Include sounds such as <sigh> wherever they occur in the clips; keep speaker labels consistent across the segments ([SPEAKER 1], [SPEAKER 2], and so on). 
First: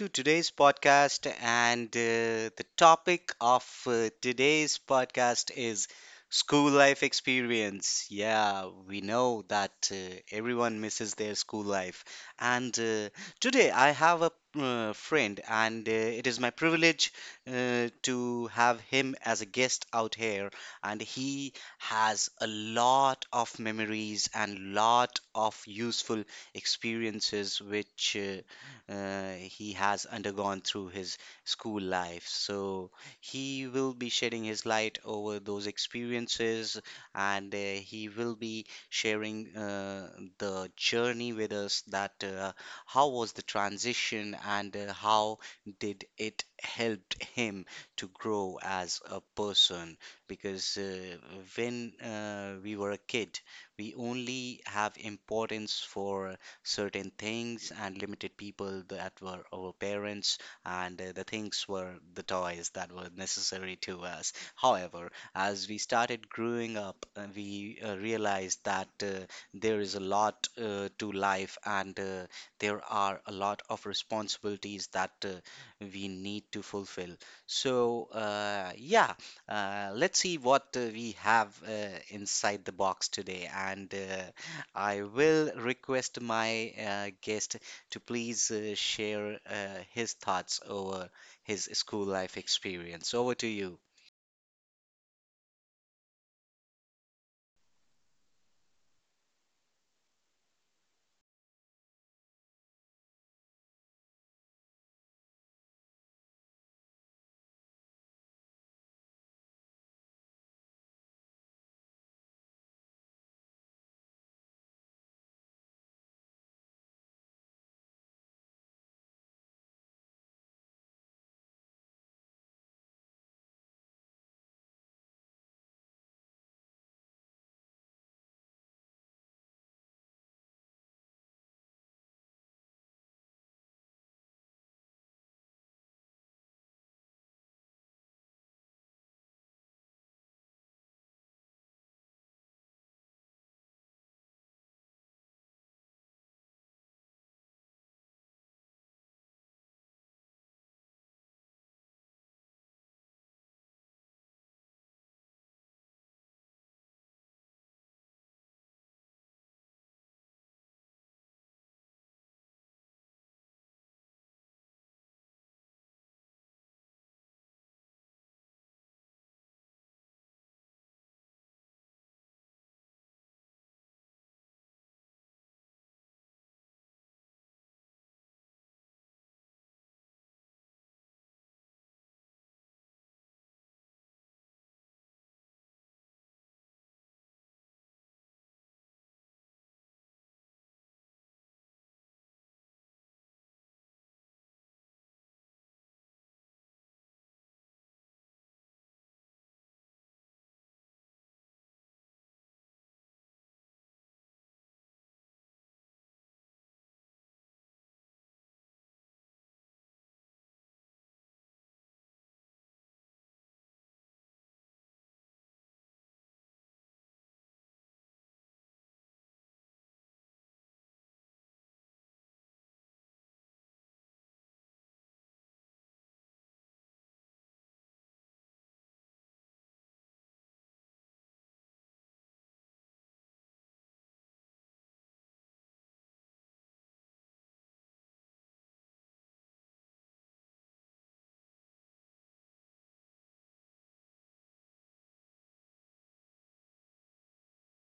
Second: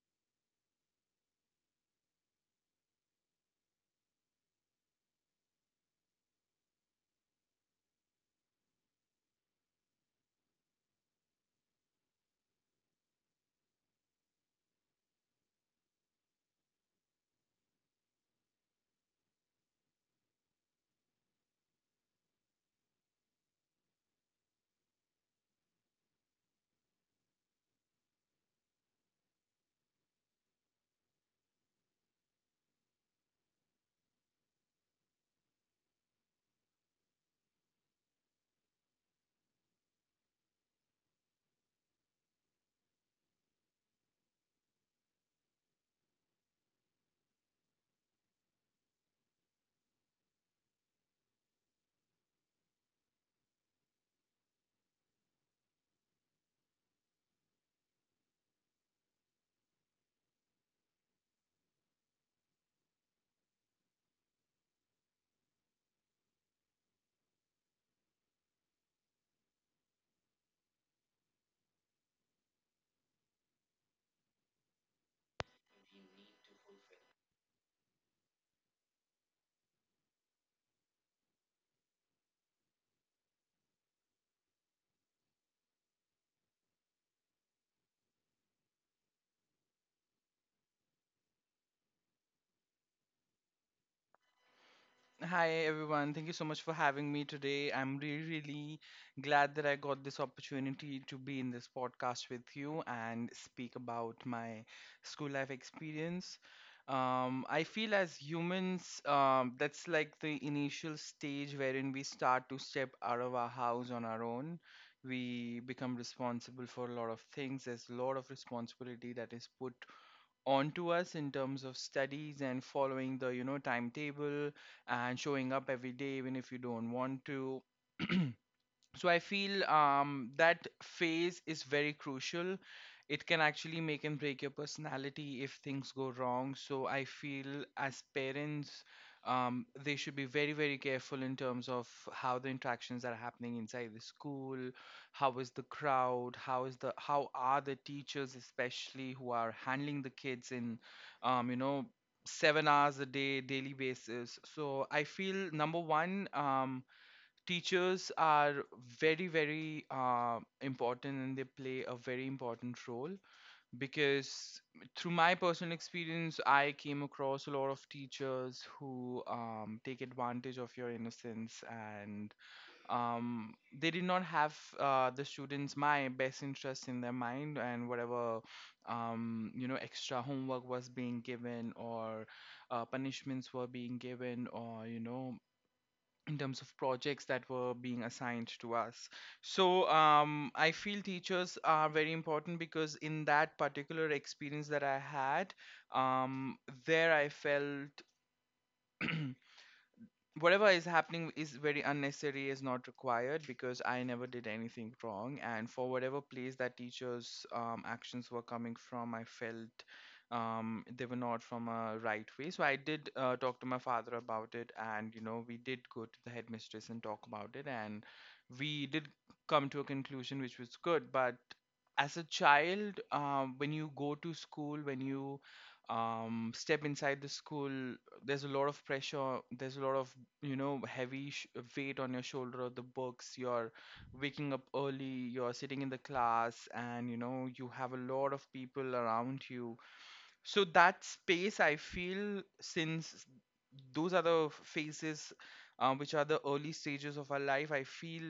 [SPEAKER 1] to today's podcast. And the topic of today's podcast is school life experience. Yeah, we know that everyone misses their school life. And today I have a friend, and it is my privilege to have him as a guest out here. And he has a lot of memories and lot of useful experiences which he has undergone through his school life. So he will be shedding his light over those experiences and he will be sharing the journey with us that how was the transition and how did it helped him to grow as a person because when we were a kid, we only have importance for certain things and limited people that were our parents, and the things were the toys that were necessary to us. However, as we started growing up, we realized that there is a lot to life, and there are a lot of responsibilities that we need to fulfill. So yeah, let's see what we have inside the box today, and I will request my guest to please share his thoughts over his school life experience. Over to you.
[SPEAKER 2] Hi everyone, thank you so much for having me today. I'm really, really glad that I got this opportunity to be in this podcast with you and speak about my school life experience. I feel as humans, that's like the initial stage wherein we start to step out of our house on our own. We become responsible for a lot of things. There's a lot of responsibility that is put onto us in terms of studies and following the timetable and showing up every day even if you don't want to. So I feel that phase is very crucial. It can actually make and break your personality if things go wrong. So I feel as parents, they should be very very careful in terms of how the interactions are happening inside the school. How is the crowd, how is the, how are the teachers, especially who are handling the kids in, um, you know 7 hours a day daily basis. So I feel number one, teachers are very very important and they play a very important role, because through my personal experience I came across a lot of teachers who take advantage of your innocence, and they did not have the students my best interests in their mind. And whatever extra homework was being given, or punishments were being given, or you know, in terms of projects that were being assigned to us. So I feel teachers are very important because in that particular experience that I had, um, there I felt whatever is happening is very unnecessary, is not required, because I never did anything wrong. And for whatever place that teachers actions were coming from, I felt they were not from a right way. So I did talk to my father about it, and you know we did go to the headmistress and talk about it, and we did come to a conclusion which was good. But as a child, when you go to school, when you step inside the school, there's a lot of pressure, there's a lot of, you know, heavy weight on your shoulder of the books, you're waking up early, you're sitting in the class, and you know you have a lot of people around you. So that space, I feel, since those are the phases, which are the early stages of our life, I feel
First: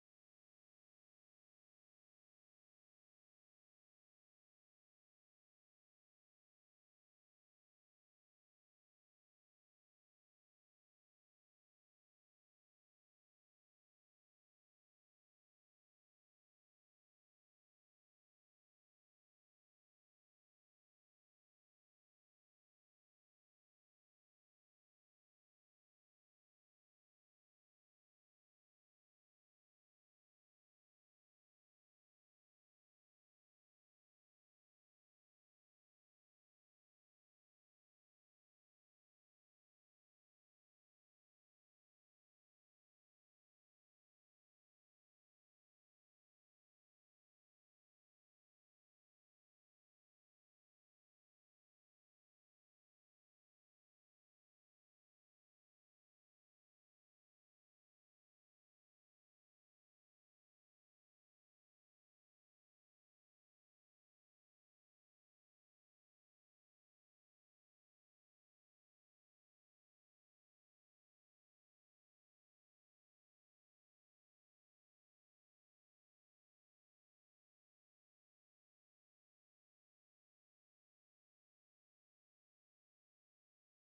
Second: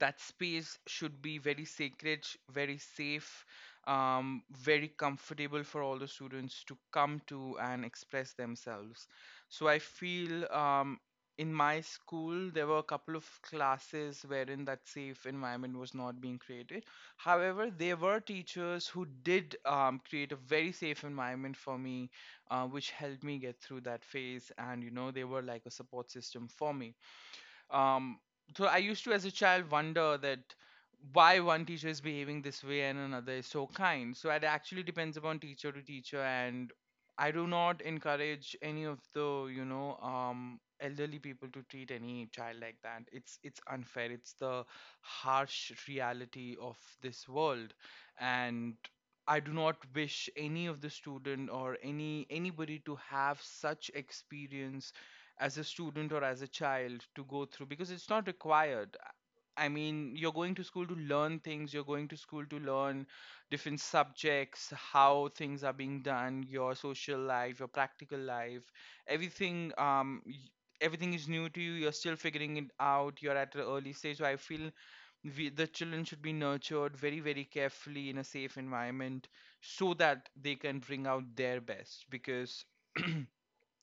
[SPEAKER 2] that space should be very sacred, very safe, very comfortable for all the students to come to and express themselves. So I feel, in my school there were a couple of classes wherein that safe environment was not being created. However, there were teachers who did create a very safe environment for me, which helped me get through that phase. And you know, they were like a support system for me. Um, so I used to, as a child, wonder that why one teacher is behaving this way and another is so kind. So it actually depends upon teacher to teacher. And I do not encourage any of the, you know, elderly people to treat any child like that. It's unfair. It's the harsh reality of this world, and I do not wish any of the student or anybody to have such experience as a student or as a child to go through, because it's not required. I mean, you're going to school to learn things, you're going to school to learn different subjects, how things are being done, your social life, your practical life, everything everything is new to you, you're still figuring it out, you're at an early stage. So I feel we, the children, should be nurtured very, very carefully in a safe environment so that they can bring out their best. Because <clears throat>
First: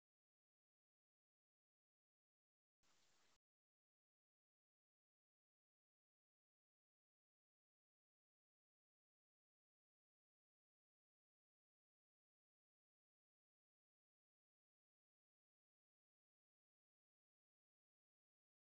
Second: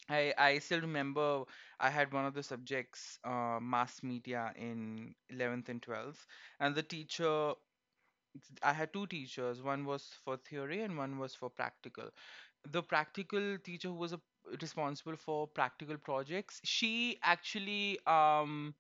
[SPEAKER 2] I still remember I had one of the subjects, mass media in 11th and 12th. And the teacher, I had two teachers. One was for theory and one was for practical. The practical teacher, who was a, responsible for practical projects, she actually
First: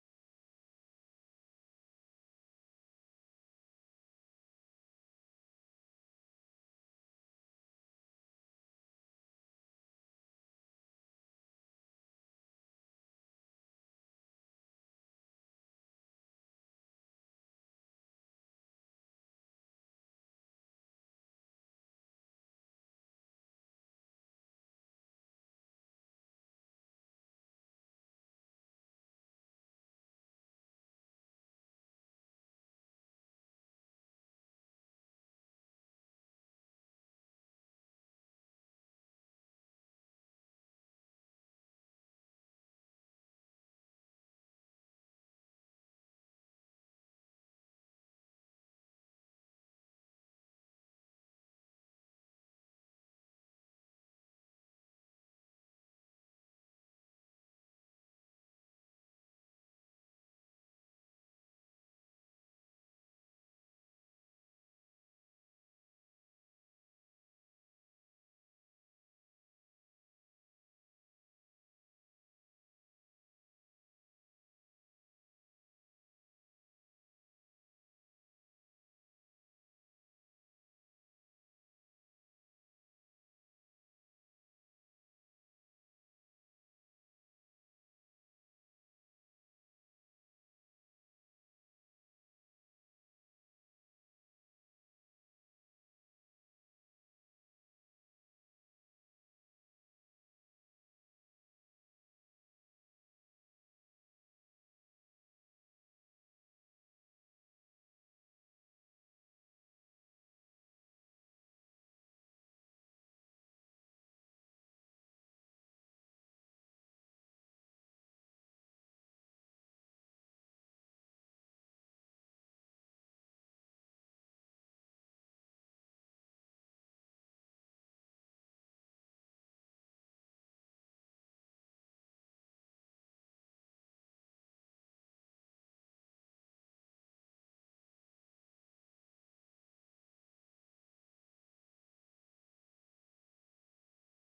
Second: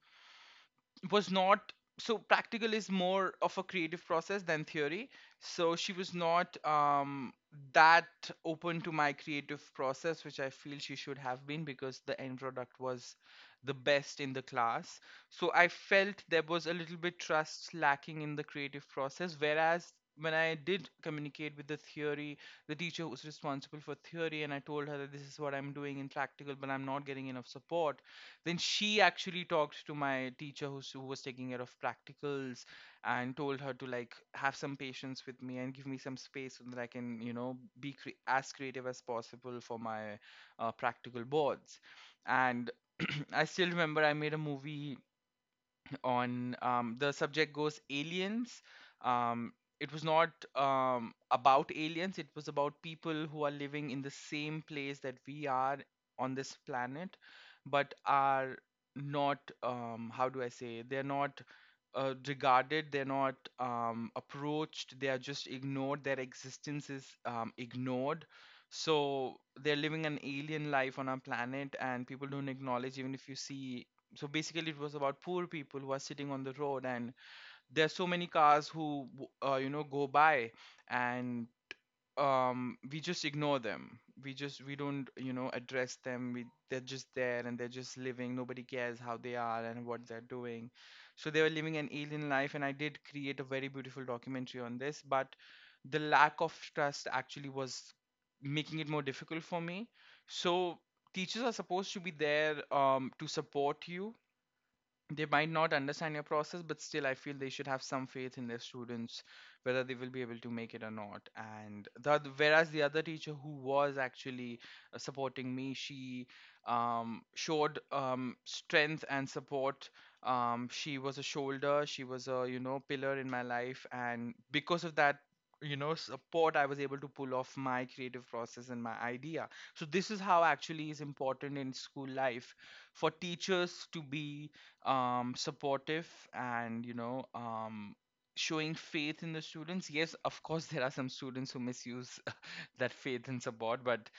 [SPEAKER 2] was not, so practical is more of a creative process than theory, so she was not that open to my creative process, which I feel she should have been, because the end product was the best in the class. So I felt there was a little bit trust lacking in the creative process. Whereas when I did communicate with the theory, the teacher was responsible for theory, and I told her that this is what I'm doing in practical but I'm not getting enough support, then she actually talked to my teacher who was taking care of practicals, and told her to like have some patience with me and give me some space so that I can, you know, as creative as possible for my practical boards. And <clears throat> I still remember I made a movie on, the subject goes aliens. um, it was not, about aliens. It was about people who are living in the same place that we are on this planet, but are not, how do I say, they're not regarded, they're not approached, they are just ignored, their existence is ignored. So they're living an alien life on our planet and people don't acknowledge, even if you see. So basically it was about poor people who are sitting on the road, and there's so many cars who you know go by. And we just ignore them, we just, we don't you know address them, we, they're just there and they're just living, nobody cares how they are and what they're doing. So they were living an alien life, and I did create a very beautiful documentary on this. But the lack of trust actually was making it more difficult for me. So teachers are supposed to be there to support you. They might not understand your process, but still I feel they should have some faith in their students, whether they will be able to make it or not. Whereas the other teacher, who was actually supporting me, she showed, strength and support. She was a shoulder, she was a, you know, pillar in my life, and because of that, you know, support, I was able to pull off my creative process and my idea. So this is how actually is important in school life, for teachers to be supportive, and you know, showing faith in the students. Yes, of course there are some students who misuse <laughs> that faith and support, but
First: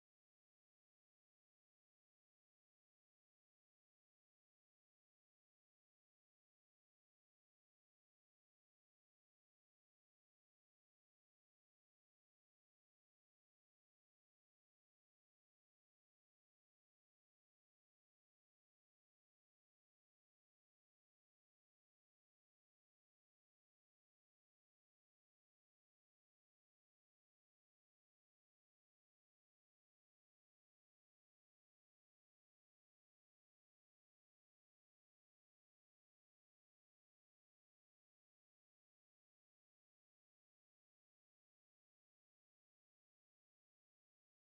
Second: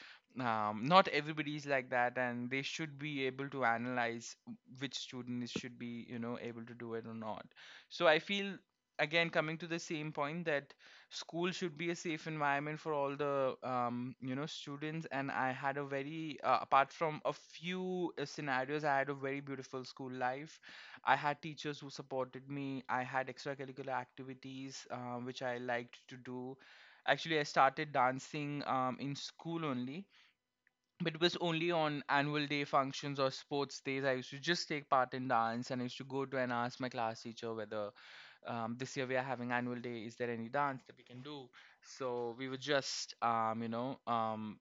[SPEAKER 2] not everybody is like that, and they should be able to analyze which student is should be you know able to do it or not. So I feel, again coming to the same point that school should be a safe environment for all the, you know, students. And I had a very apart from a few scenarios, I had a very beautiful school life. I had teachers who supported me, I had extracurricular activities which I liked to do. Actually I started dancing in school only. But it was only on annual day functions or sports days I used to just take part in dance, and I used to go to and ask my class teacher whether this year we are having annual day, is there any dance that we can do. So we would just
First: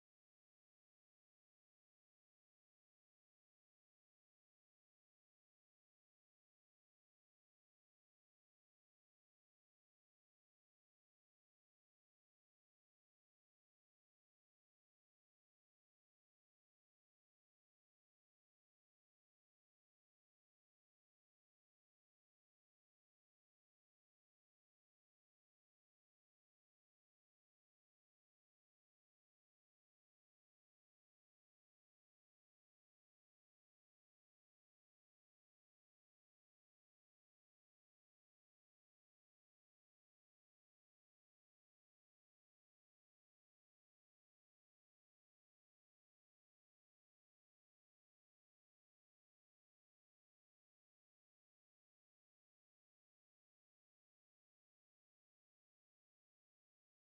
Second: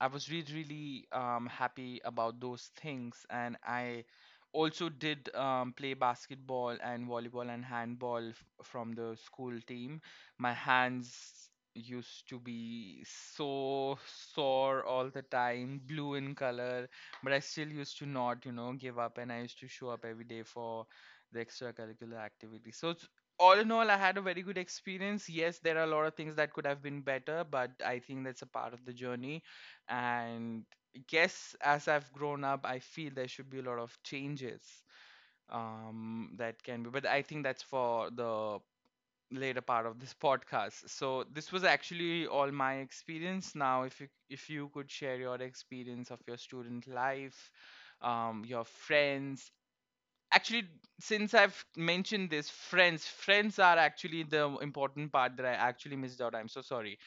[SPEAKER 2] I was really, really happy about those things. And I also did play basketball and volleyball and handball from the school team. My hands used to be so sore all the time, blue in color, but I still used to not, you know, give up. And I used to show up every day for the extracurricular activity. So, it's, all in all, I had a very good experience. Yes, there are a lot of things that could have been better, but I think that's a part of the journey and yes, as I've grown up, I feel there should be a lot of changes that can be, but I think that's for the later part of this podcast. So this was actually all my experience. Now if you could share your experience of your student life, your friends. Actually, since I've mentioned this, friends are actually the important part that I actually missed out. I'm so sorry.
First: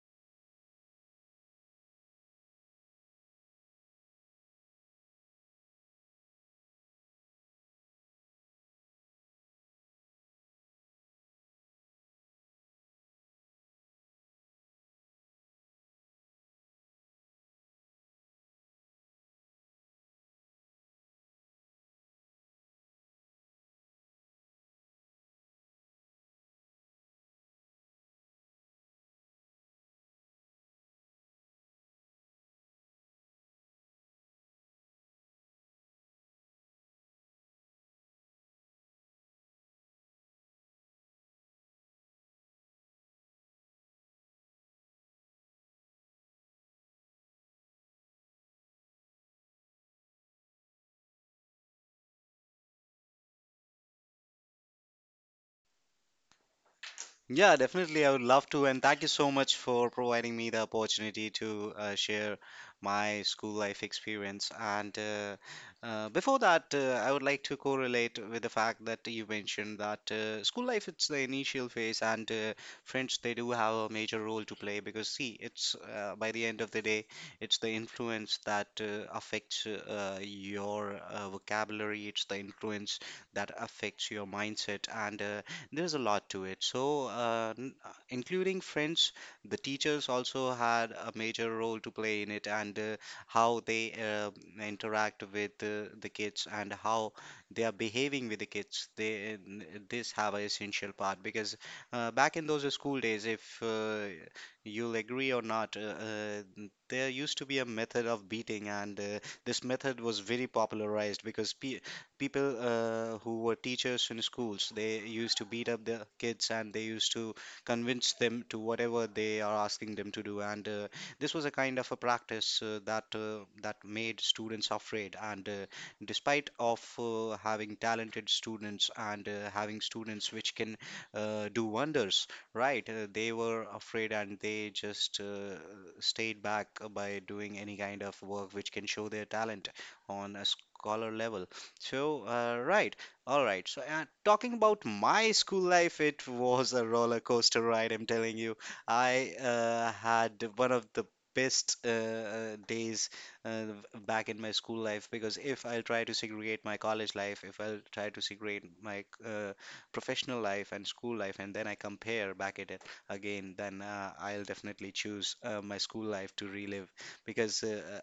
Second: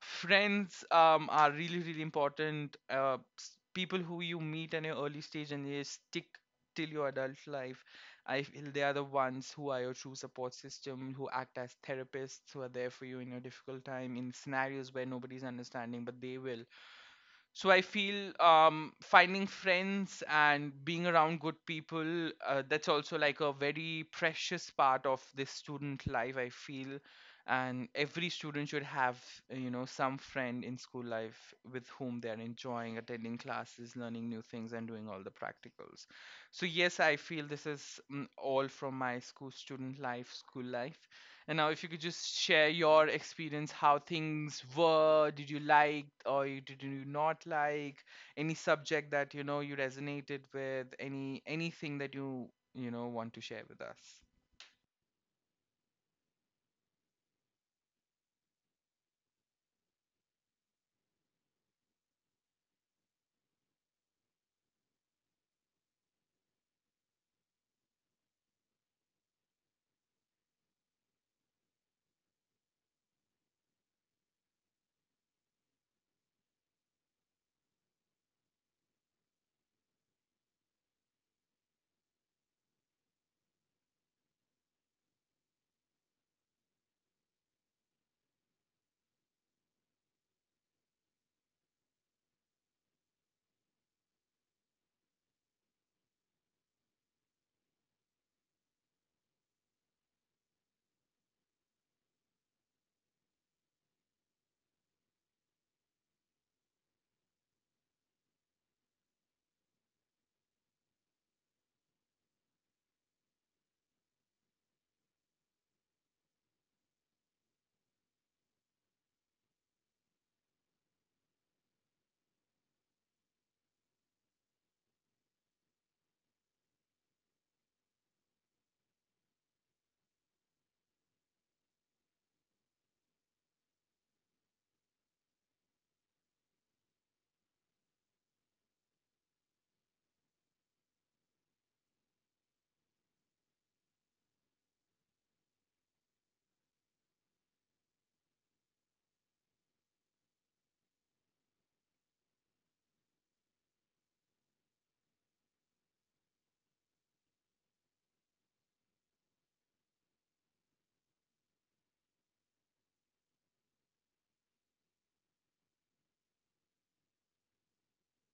[SPEAKER 2] Friends are really, really important. People who you meet in your early stage and they stick till your adult life. I feel they are the ones who are your true support system, who act as therapists, who are there for you in your difficult time, in scenarios where nobody's understanding, but they will. So I feel, finding friends and being around good people, that's also like a very precious part of this student life, I feel. And every student should have some friend in school life with whom they're enjoying attending classes, learning new things, and doing all the practicals. So yes, I feel this is all from my school student life, school life. And now, if you could just share your experience, how things were, did you like or you, did you not like any subject that you know you resonated with, any anything that you know want to share with us?
[SPEAKER 1] Yeah, definitely. I would love to. And thank you so much for providing me the opportunity to share my school life experience. And before that, I would like to correlate with the fact that you mentioned that school life, it's the initial phase, and friends, they do have a major role to play because, see, it's by the end of the day, it's the influence that affects your vocabulary, it's the influence that affects your mindset. And there's a lot to it. So, including friends, the teachers also had a major role to play in it, and how they interact with the kids, and how they are behaving with the kids. This have an essential part because back in those school days, if you'll agree or not, there used to be a method of beating, and this method was very popularized because pe people who were teachers in schools, they used to beat up the kids, and they used to convince them to whatever they are asking them to do. And this was a kind of a practice that made students afraid. And despite of having talented students and having students which can do wonders, right, they were afraid, and they just stayed back by doing any kind of work which can show their talent on a scholar level. So, all right. So, talking about my school life, it was a roller coaster ride, I'm telling you. I had one of the best days uh, back in my school life because if I'll try to segregate my college life, if I'll try to segregate my professional life and school life, and then I compare back at it again, then I'll definitely choose my school life to relive because. Uh,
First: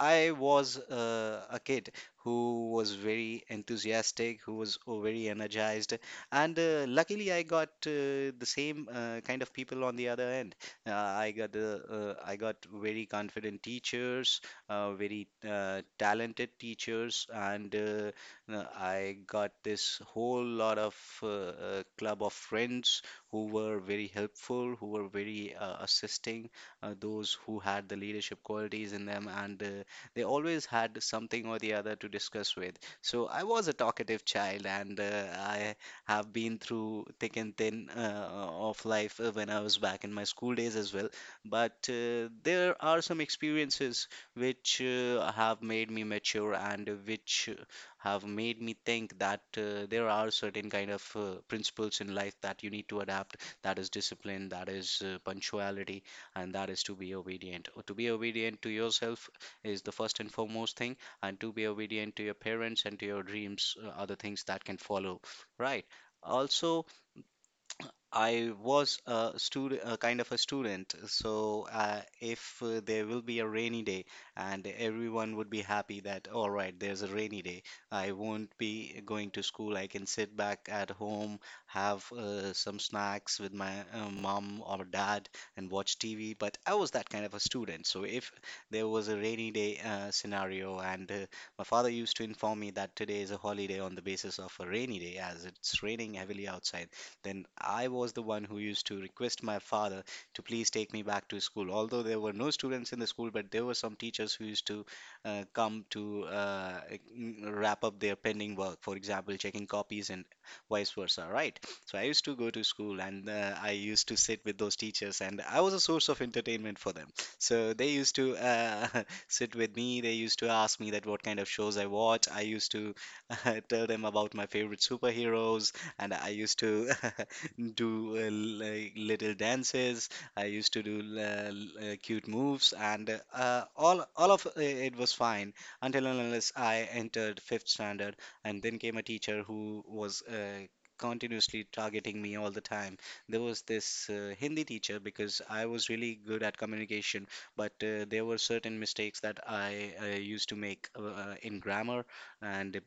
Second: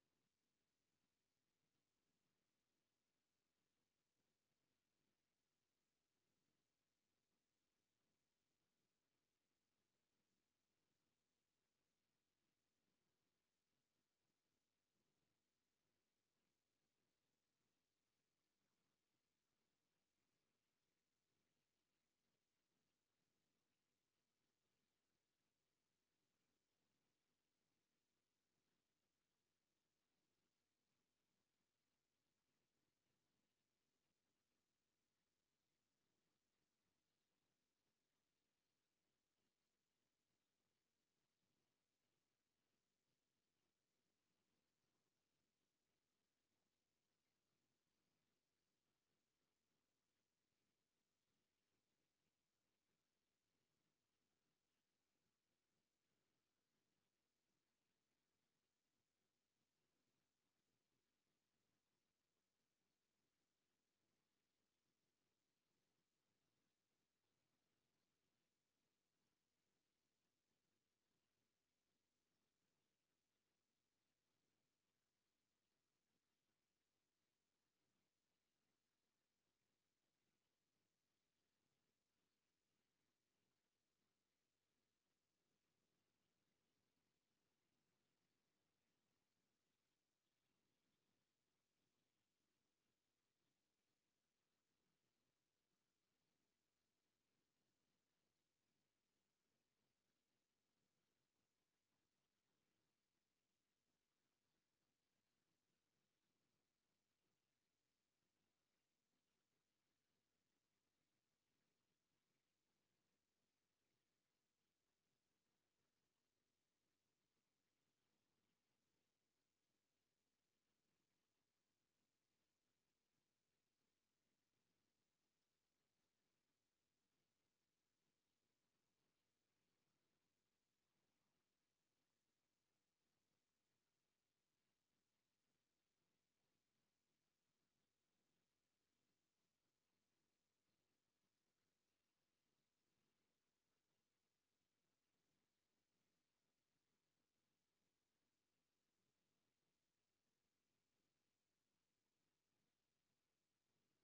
[SPEAKER 1] I was a kid who was very enthusiastic, who was very energized, and luckily I got the same kind of people on the other end. I got very confident teachers, very talented teachers, and I got this whole lot of club of friends who were very helpful, who were very assisting those who had the leadership qualities in them, and they always had something or the other to discuss with. So I was a talkative child, and I have been through thick and thin of life when I was back in my school days as well. But there are some experiences which have made me mature and which have made me think that there are certain kind of principles in life that you need to adapt. That is discipline, that is punctuality, and that is to be obedient. Or to be obedient to yourself is the first and foremost thing, and to be obedient to your parents and to your dreams are the things that can follow, right? Also, I was a student, a kind of a student. So if there will be a rainy day, and everyone would be happy that all right, there's a rainy day. I won't be going to school. I can sit back at home, have some snacks with my mom or dad, and watch TV. But I was that kind of a student. So if there was a rainy day scenario, and my father used to inform me that today is a holiday on the basis of a rainy day, as it's raining heavily outside, then I was the one who used to request my father to please take me back to school. Although there were no students in the school, but there were some teachers who used to come to wrap up their pending work, for example, checking copies and vice versa, right? So I used to go to school, and I used to sit with those teachers, and I was a source of entertainment for them. So they used to <laughs> sit with me. They used to ask me that what kind of shows I watch. I used to <laughs> tell them about my favorite superheroes <laughs> and I used to <laughs> do like little dances. I used to do cute moves, and all of it was fine until and unless I entered fifth standard, and then came a teacher who was continuously targeting me all the time. There was this hindi teacher because I was really good at communication, but there were certain mistakes that I used to make in grammar, and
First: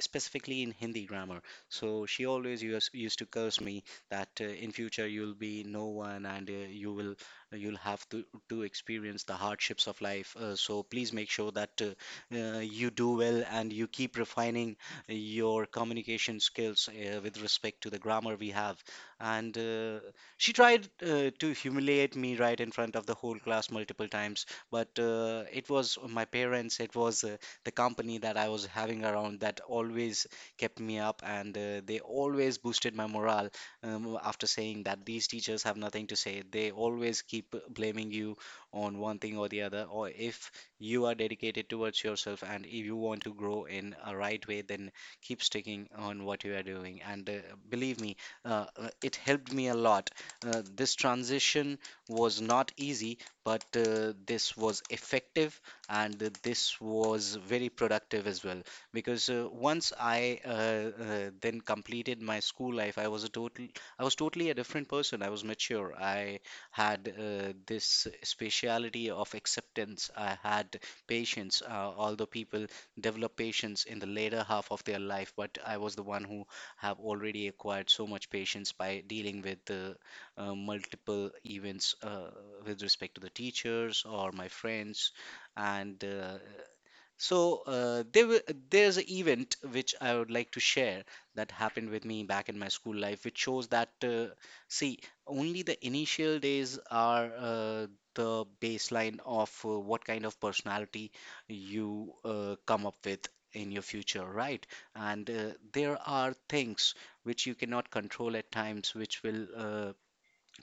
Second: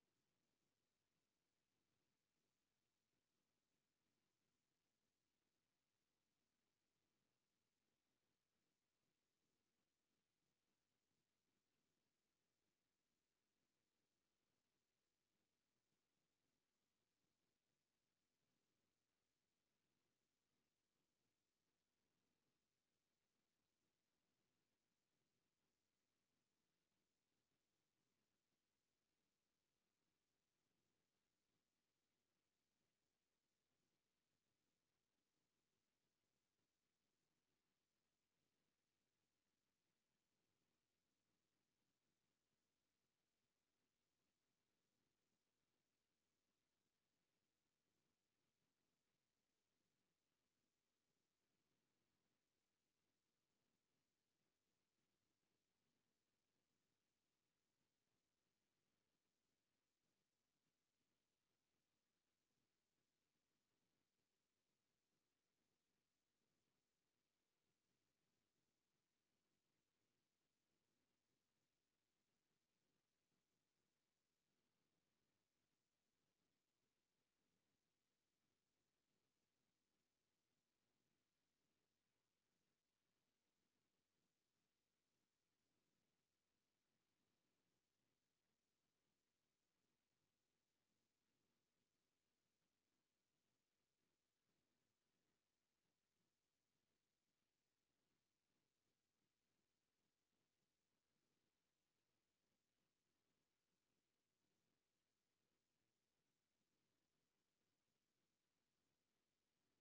[SPEAKER 1] specifically in hindi grammar. So she always used to curse me that in future you'll be no one, and you'll have to experience the hardships of life. So please make sure that you do well and you keep refining your communication skills with respect to the grammar we have. And she tried to humiliate me right in front of the whole class multiple times, but it was my parents, it was the company that I was having around that always kept me up, and they always boosted my morale, after saying that these teachers have nothing to say. They always keep blaming you on one thing or the other. Or if you are dedicated towards yourself and if you want to grow in a right way, then keep sticking on what you are doing. And believe me, it helped me a lot. This transition was not easy, but this was effective, and this was very productive as well, because once I then completed my school life, I was totally a different person. I was mature. I had this speciality of acceptance. I had patience. Although people develop patience in the later half of their life, but I was the one who have already acquired so much patience by dealing with the multiple events with respect to the teachers or my friends and. Uh, so uh, there, were- there's an event which I would like to share that happened with me back in my school life, which shows that, see, only the initial days are the baseline of what kind of personality you come up with in your future, right? And There are things which you cannot control at times, which will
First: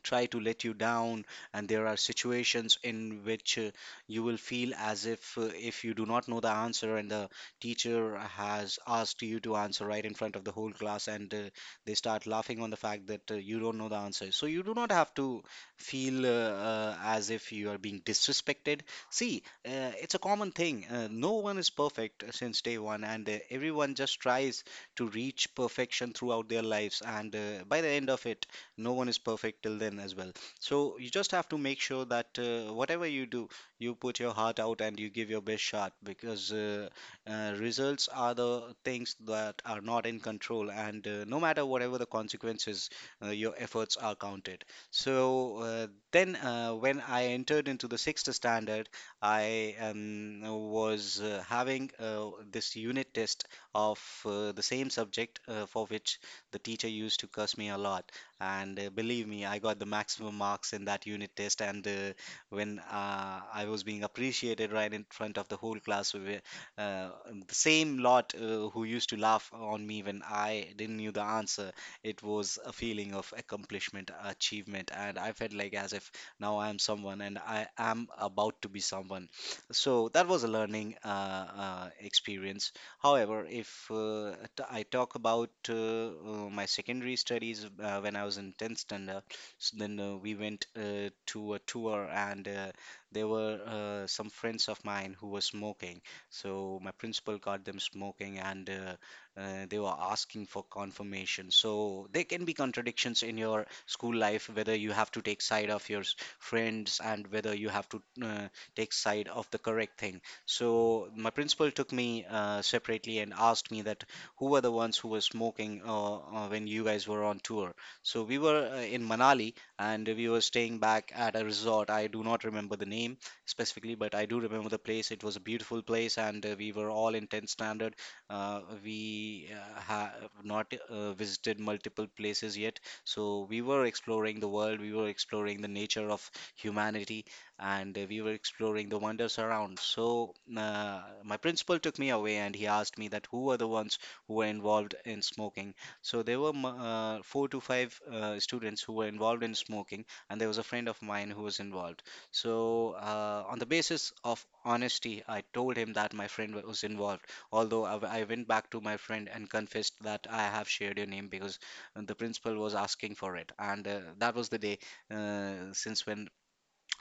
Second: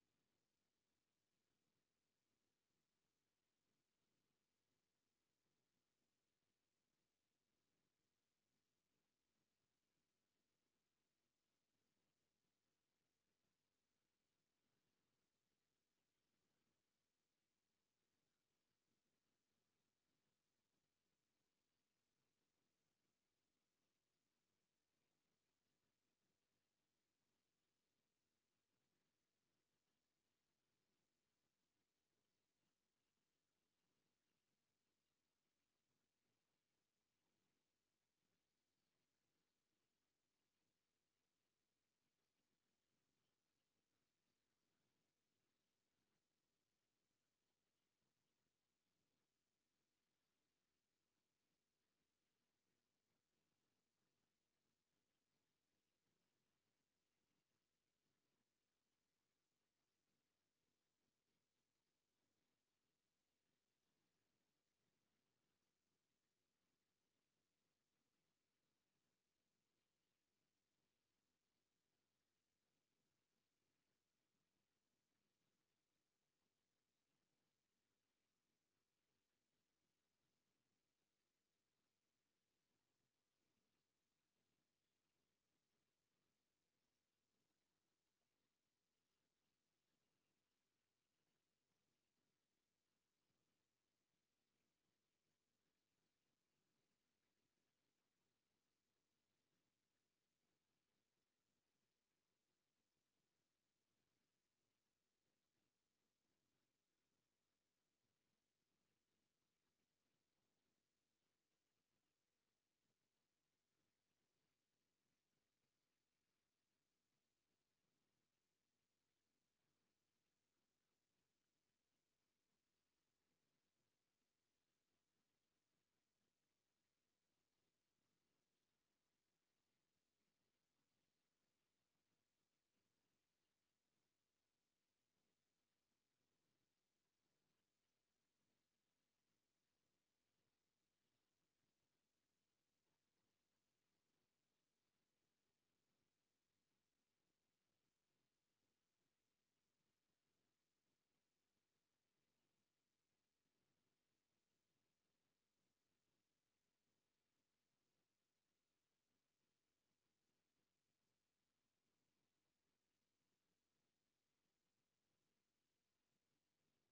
[SPEAKER 1] try to let you down, and there are situations in which you will feel as if you do not know the answer and the teacher has asked you to answer right in front of the whole class, and they start laughing on the fact that you don't know the answer, so you do not have to feel as if you are being disrespected. See, it's a common thing. Uh, no one is perfect since day one, and everyone just tries to reach perfection throughout their lives, and by the end of it no one is perfect till then as well. So you just have to make sure that whatever you do, you put your heart out and you give your best shot, because results are the things that are not in control, and no matter whatever the consequences, your efforts are counted. So then when I entered into the sixth standard, I was having this unit test of the same subject for which the teacher used to curse me a lot. And believe me, I got the maximum marks in that unit test. And when I was being appreciated right in front of the whole class, we were, the same lot who used to laugh on me when I didn't knew the answer. It was a feeling of accomplishment, achievement, and I felt like as if now I am someone and I am about to be someone. So that was a learning experience. However, if I talk about my secondary studies when I was in 10th standard, so then we went to a tour, and there were some friends of mine who were smoking. So my principal caught them smoking, and they were asking for confirmation. So there can be contradictions in your school life, whether you have to take side of your friends and whether you have to take side of the correct thing. So my principal took me separately and asked me that who were the ones who were smoking when you guys were on tour. So we were in Manali, and we were staying back at a resort. I do not remember the name specifically, but I do remember the place. It was a beautiful place, and we were all in 10th standard. We have not visited multiple places yet, so we were exploring the world. We were exploring the nature of humanity, and we were exploring the wonders around. So my principal took me away and he asked me that who were the ones who were involved in smoking. So there were four to five students who were involved in smoking, and there was a friend of mine who was involved. So on the basis of honesty, I told him that my friend was involved. Although I went back to my friend and confessed that I have shared your name because the principal was asking for it, and that was the day since when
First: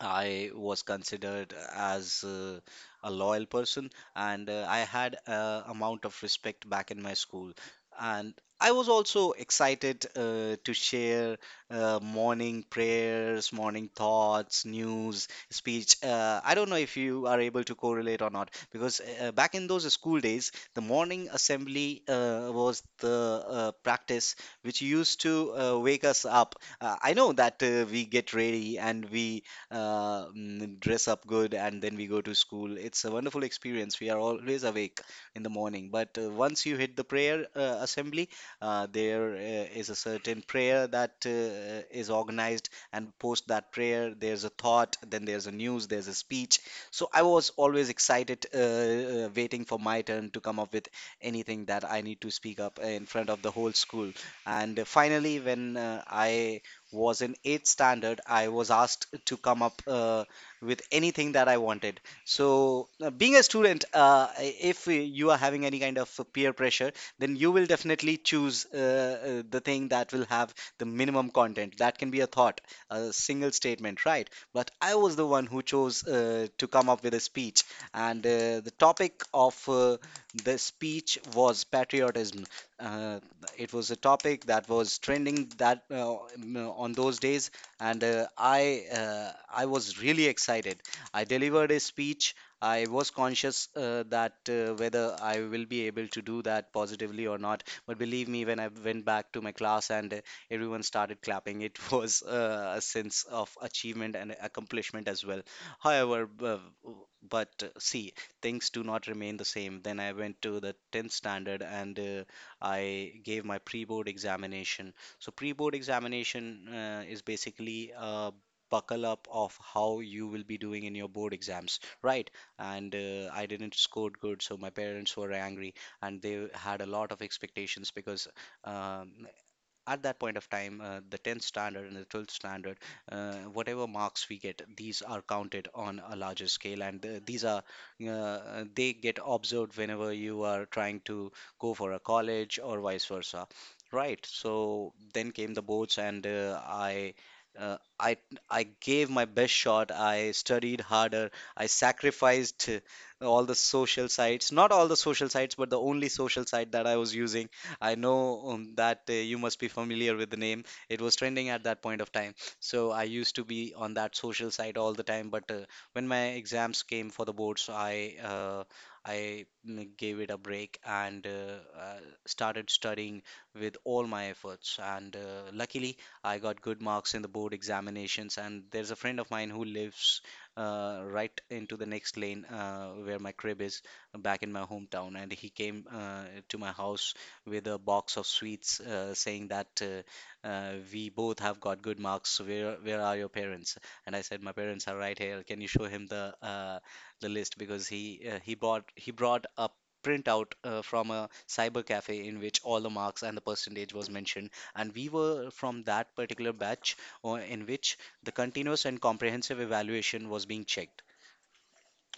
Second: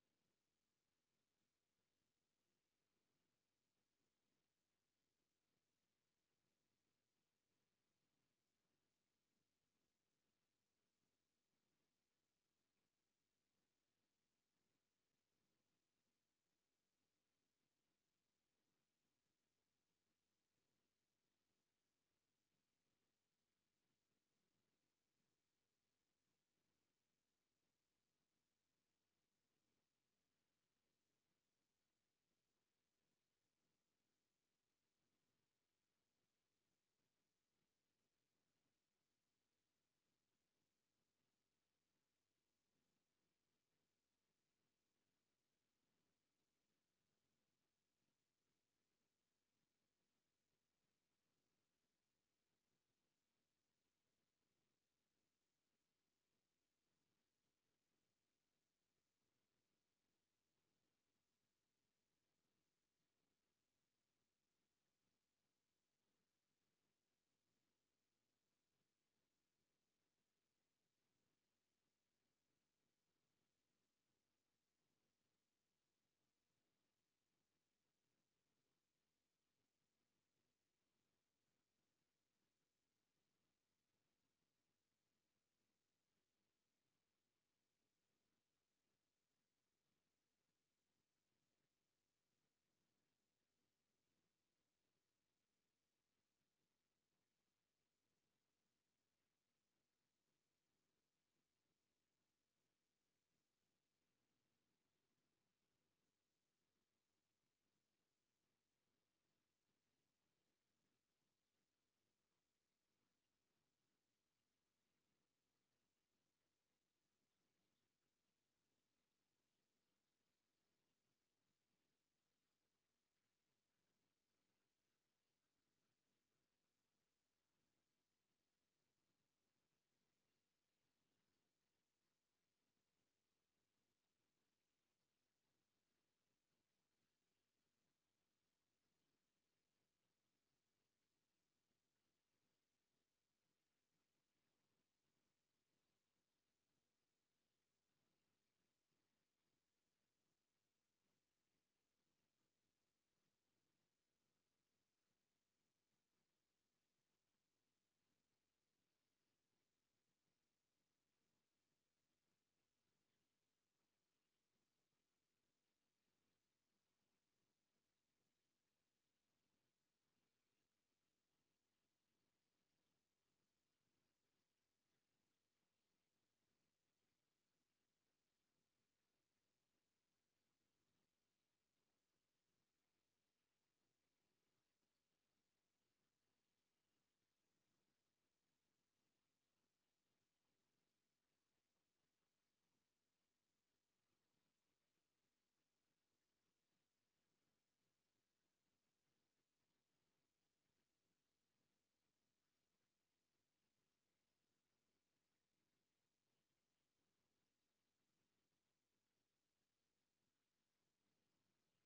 [SPEAKER 1] I was considered as a loyal person, and I had a amount of respect back in my school. And I was also excited to share morning prayers, morning thoughts, news, speech. I don't know if you are able to correlate or not, because back in those school days, the morning assembly was the practice which used to wake us up. I know that we get ready and we dress up good, and then we go to school. It's a wonderful experience. We are always awake in the morning. But once you hit the prayer assembly, there is a certain prayer that is organized, and post that prayer, there's a thought, then there's a news, there's a speech. So I was always excited, waiting for my turn to come up with anything that I need to speak up in front of the whole school. And finally, when I was in eighth standard, I was asked to come up with anything that I wanted. So, being a student, if you are having any kind of peer pressure, then you will definitely choose the thing that will have the minimum content. That can be a thought, a single statement, right? But I was the one who chose to come up with a speech, and the topic of the speech was patriotism. Uh, it was a topic that was trending that on those days, and I I was really excited. I delivered a speech. I was conscious that whether I will be able to do that positively or not. But believe me, when I went back to my class and everyone started clapping, it <laughs> was a sense of achievement and accomplishment as well. however b- but see, things do not remain the same. Then I went to the 10th standard, and I gave my pre-board examination. So pre-board examination is basically a buckle up of how you will be doing in your board exams, right? And I didn't score good, so my parents were angry, and they had a lot of expectations because um, at that point of time, the 10th standard and the 12th standard, whatever marks we get, these are counted on a larger scale, and these are they get observed whenever you are trying to go for a college or vice versa. Right. So then came the boards, and I. Uh, I I gave my best shot. I studied harder. I sacrificed all the social sites, not all the social sites, but the only social site that I was using. I know that you must be familiar with the name. It was trending at that point of time. So I used to be on that social side all the time. But when my exams came for the boards, gave it a break, and started studying with all my efforts. And luckily, I got good marks in the board examinations. And there's a friend of mine who lives right into the next lane where my crib is back in my hometown, and he came to my house with a box of sweets, saying that we both have got good marks. So where are your parents? And I said, my parents are right here. Can you show him the list, because he brought a printout from a cyber cafe in which all the marks and the percentage was mentioned. And we were from that particular batch in which the continuous and comprehensive evaluation was being checked.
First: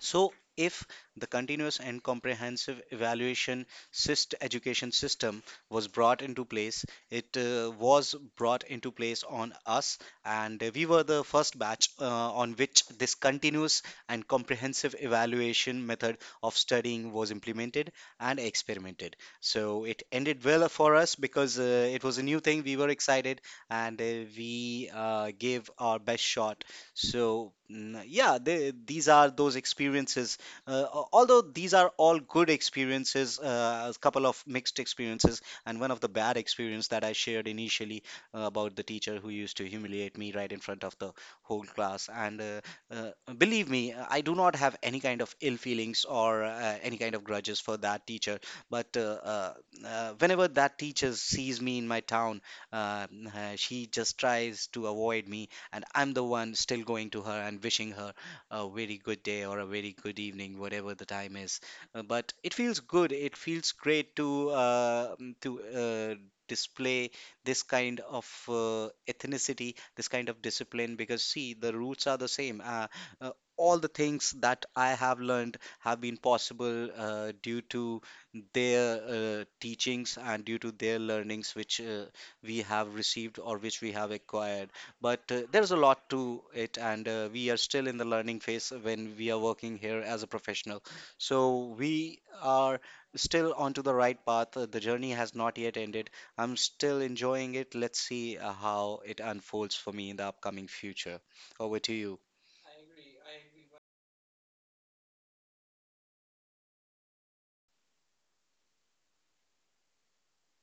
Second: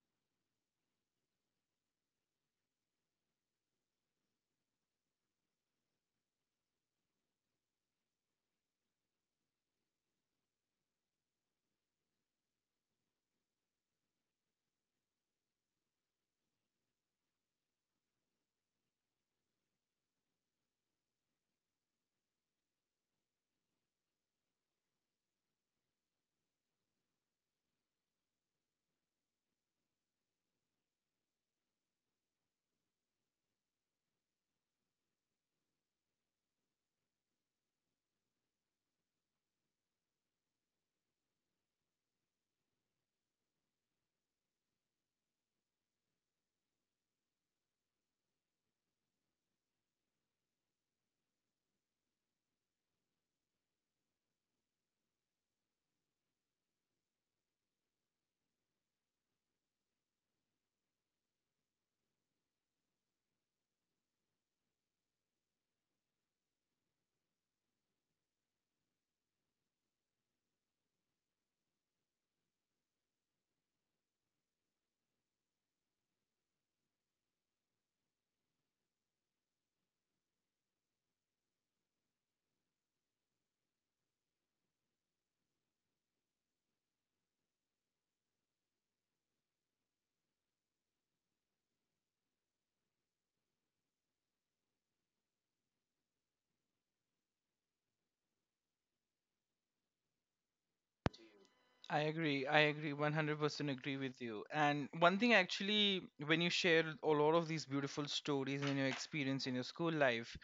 [SPEAKER 1] So, if the continuous and comprehensive evaluation syst education system was brought into place, it was brought into place on us, and we were the first batch on which this continuous and comprehensive evaluation method of studying was implemented and experimented. So, it ended well for us because it was a new thing, we were excited, and we gave our best shot. So, yeah, these are those experiences. Although these are all good experiences, a couple of mixed experiences, and one of the bad experience that I shared initially about the teacher who used to humiliate me right in front of the whole class. And uh, believe me, I do not have any kind of ill feelings or any kind of grudges for that teacher. But whenever that teacher sees me in my town, uh, she just tries to avoid me, and I'm the one still going to her and wishing her a very good day or a very good evening, whatever the time is. But it feels good, it feels great to to uh, display this kind of ethnicity, this kind of discipline, because see, the roots are the same. Uh, all the things that I have learned have been possible due to their teachings and due to their learnings, which we have received or which we have acquired. But there's a lot to it, and we are still in the learning phase when we are working here as a professional. So we are still onto the right path. The journey has not yet ended. I'm still enjoying it. Let's see how it unfolds for me in the upcoming future. Over to you.
[SPEAKER 2] I agree. I agree. 100% agree with you. And one thing, actually, when you share a lot of these beautiful stories and your experience in your school life,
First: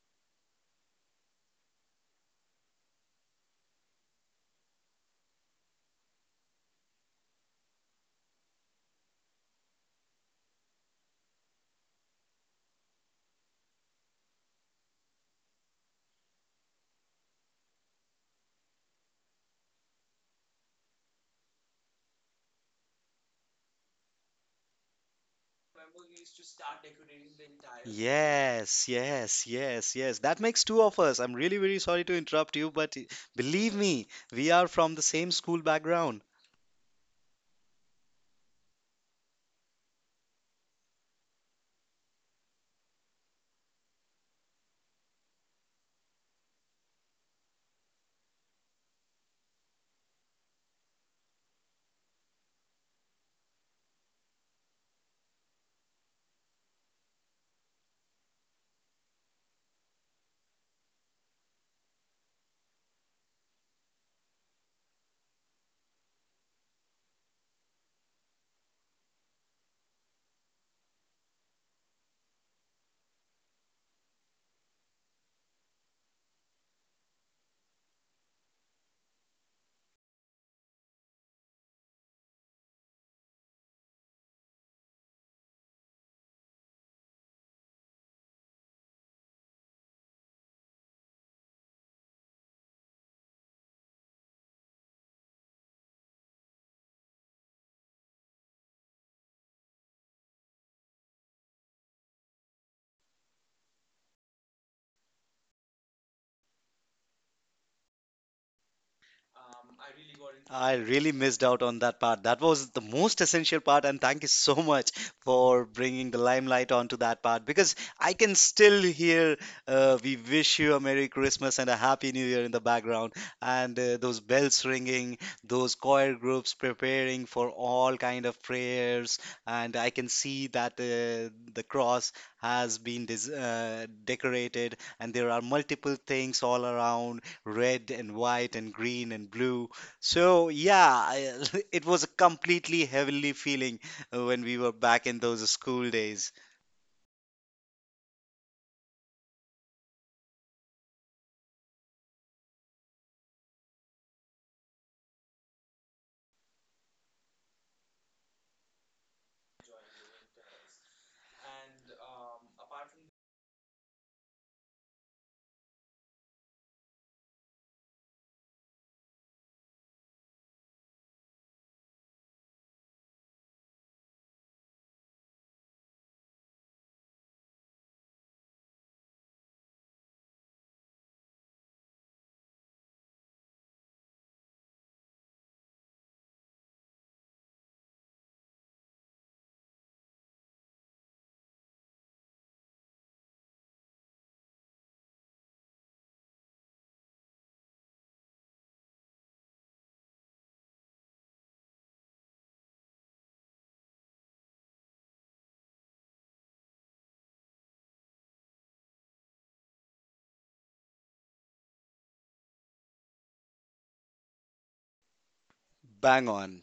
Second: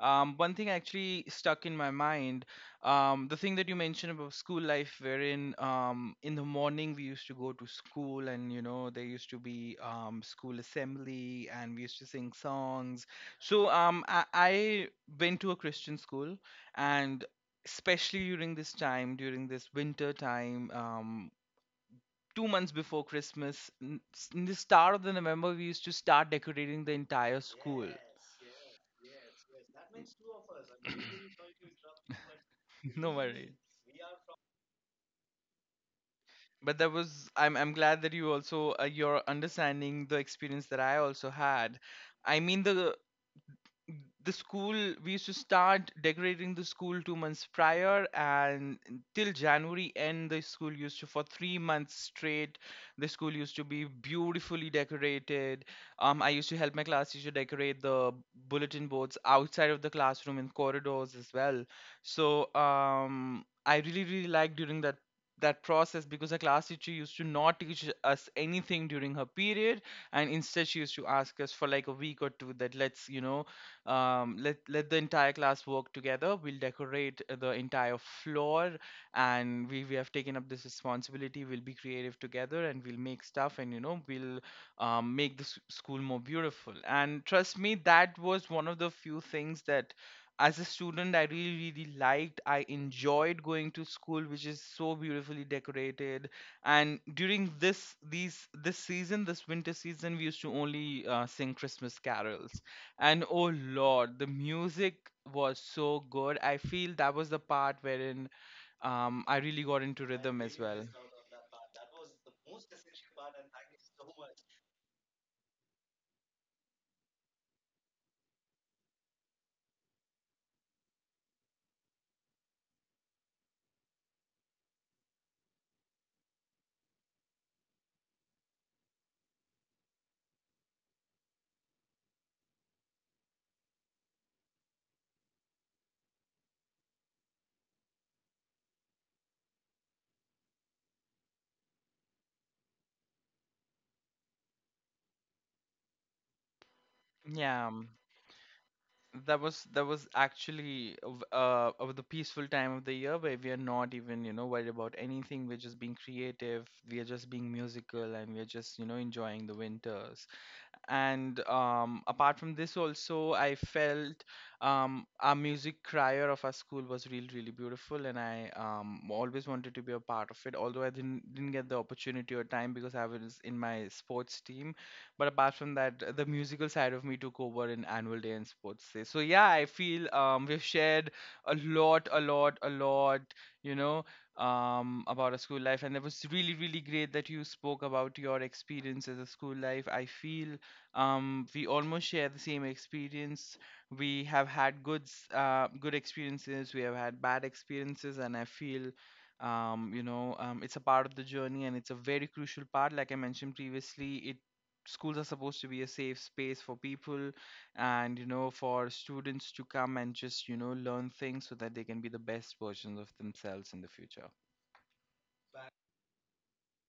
[SPEAKER 2] one thing actually stuck in my mind. The thing that you mentioned about school life, wherein in the morning we used to go to school and you know there used to be school assembly and we used to sing songs. So um, I went to a Christian school. And especially during this time, during this winter time, 2 months before Christmas, in the start of the November, we used to start decorating the entire school.
[SPEAKER 1] Yes, yes, yes, yes. That makes two of us. I'm really, really sorry to interrupt you,
[SPEAKER 2] <laughs>
[SPEAKER 1] but
[SPEAKER 2] No worry.
[SPEAKER 1] believe me, we are from the same school background.
[SPEAKER 2] But that was, I'm glad that you also, you're understanding the experience that I also had. I mean, the school, we used to start decorating the school 2 months prior, and till January end, the school used to, for 3 months straight, the school used to be beautifully decorated. I used to help my class teacher decorate the bulletin boards outside of the classroom, in corridors as well. So I really, really liked during that, that process, because the class teacher used to not teach us anything during her period, and instead she used to ask us for like a week or two that let's, you know, let the entire class work together, we'll decorate the entire floor, and we have taken up this responsibility, we'll be creative together and we'll make stuff, and you know we'll, make the school more beautiful. And trust me, that was one of the few things that as a student I really, really liked. I enjoyed going to school which is so beautifully decorated. And during this season, this winter season, we used to only sing Christmas carols. And oh Lord, the music was so good. I feel that was the part wherein I really got into rhythm
[SPEAKER 1] I
[SPEAKER 2] as
[SPEAKER 1] really
[SPEAKER 2] well.
[SPEAKER 1] missed out on that part. That was the most essential part, and thank you so much for bringing the limelight onto that part, because I can still hear "We wish you a Merry Christmas and a Happy New Year" in the background, and those bells ringing, those choir groups preparing for all kind of prayers, and I can see that the cross has been decorated, and there are multiple things all around, red and white and green and blue. So yeah, I, <laughs> it was a completely heavenly feeling when we were back in those school days.
[SPEAKER 2] Yeah, that was, actually of the peaceful time of the year where we are not even you know worried about anything. We're just being creative. We are just being musical, and we are just you know enjoying the winter. And apart from this also, I felt our music crier of our school was really, really beautiful, and I always wanted to be a part of it, although I didn't get the opportunity or time because I was in my sports team. But apart from that, the musical side of me took over in annual day and sports day. So yeah, I feel we've shared a lot, a lot, a lot, you know, about a school life, and it was really, really great that you spoke about your experience as a school life. I feel we almost share the same experience. We have had good, good experiences. We have had bad experiences, and I feel, it's a part of the journey, and it's a very crucial part. Like I mentioned previously, it, schools are supposed to be a safe space for people, and you know, for students to come and just you know learn things so that they can be the best versions of themselves in the future.
[SPEAKER 1] Bang on.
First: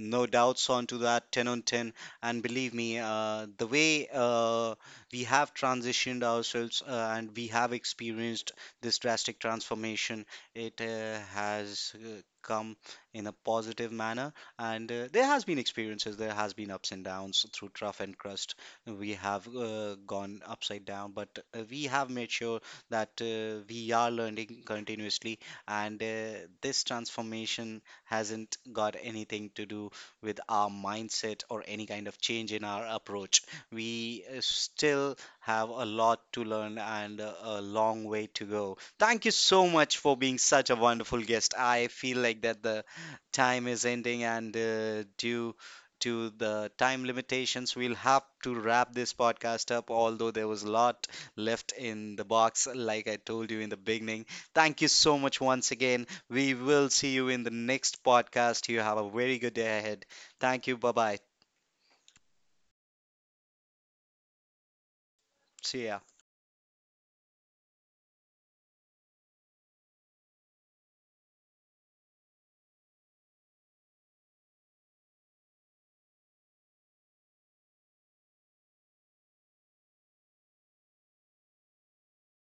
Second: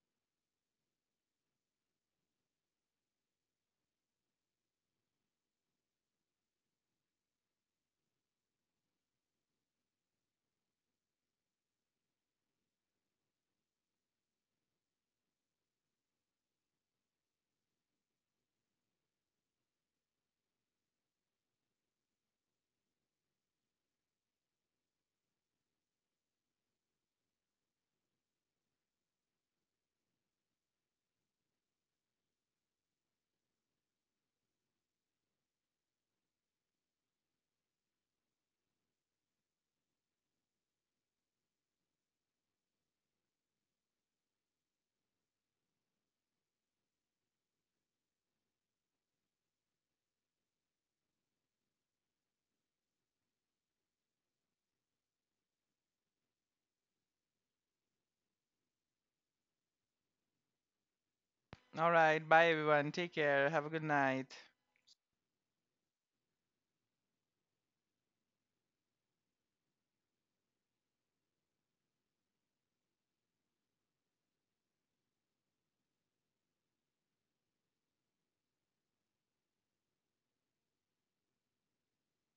[SPEAKER 1] No doubts onto that 10 on 10. And believe me, the way we have transitioned ourselves and we have experienced this drastic transformation, it has come in a positive manner. And there has been experiences, there has been ups and downs through trough and crust. We have gone upside down, but we have made sure that we are learning continuously. And this transformation hasn't got anything to do with our mindset or any kind of change in our approach. We still have a lot to learn, and a long way to go. Thank you so much for being such a wonderful guest. I feel like that the time is ending, and due to the time limitations we'll have to wrap this podcast up, although there was a lot left in the box like I told you in the beginning. Thank you so much once again. We will see you in the next podcast. You have a very good day ahead. Thank you. Bye bye.
[SPEAKER 2] All right, bye everyone. Take care. Have a good night.
[SPEAKER 1] See ya.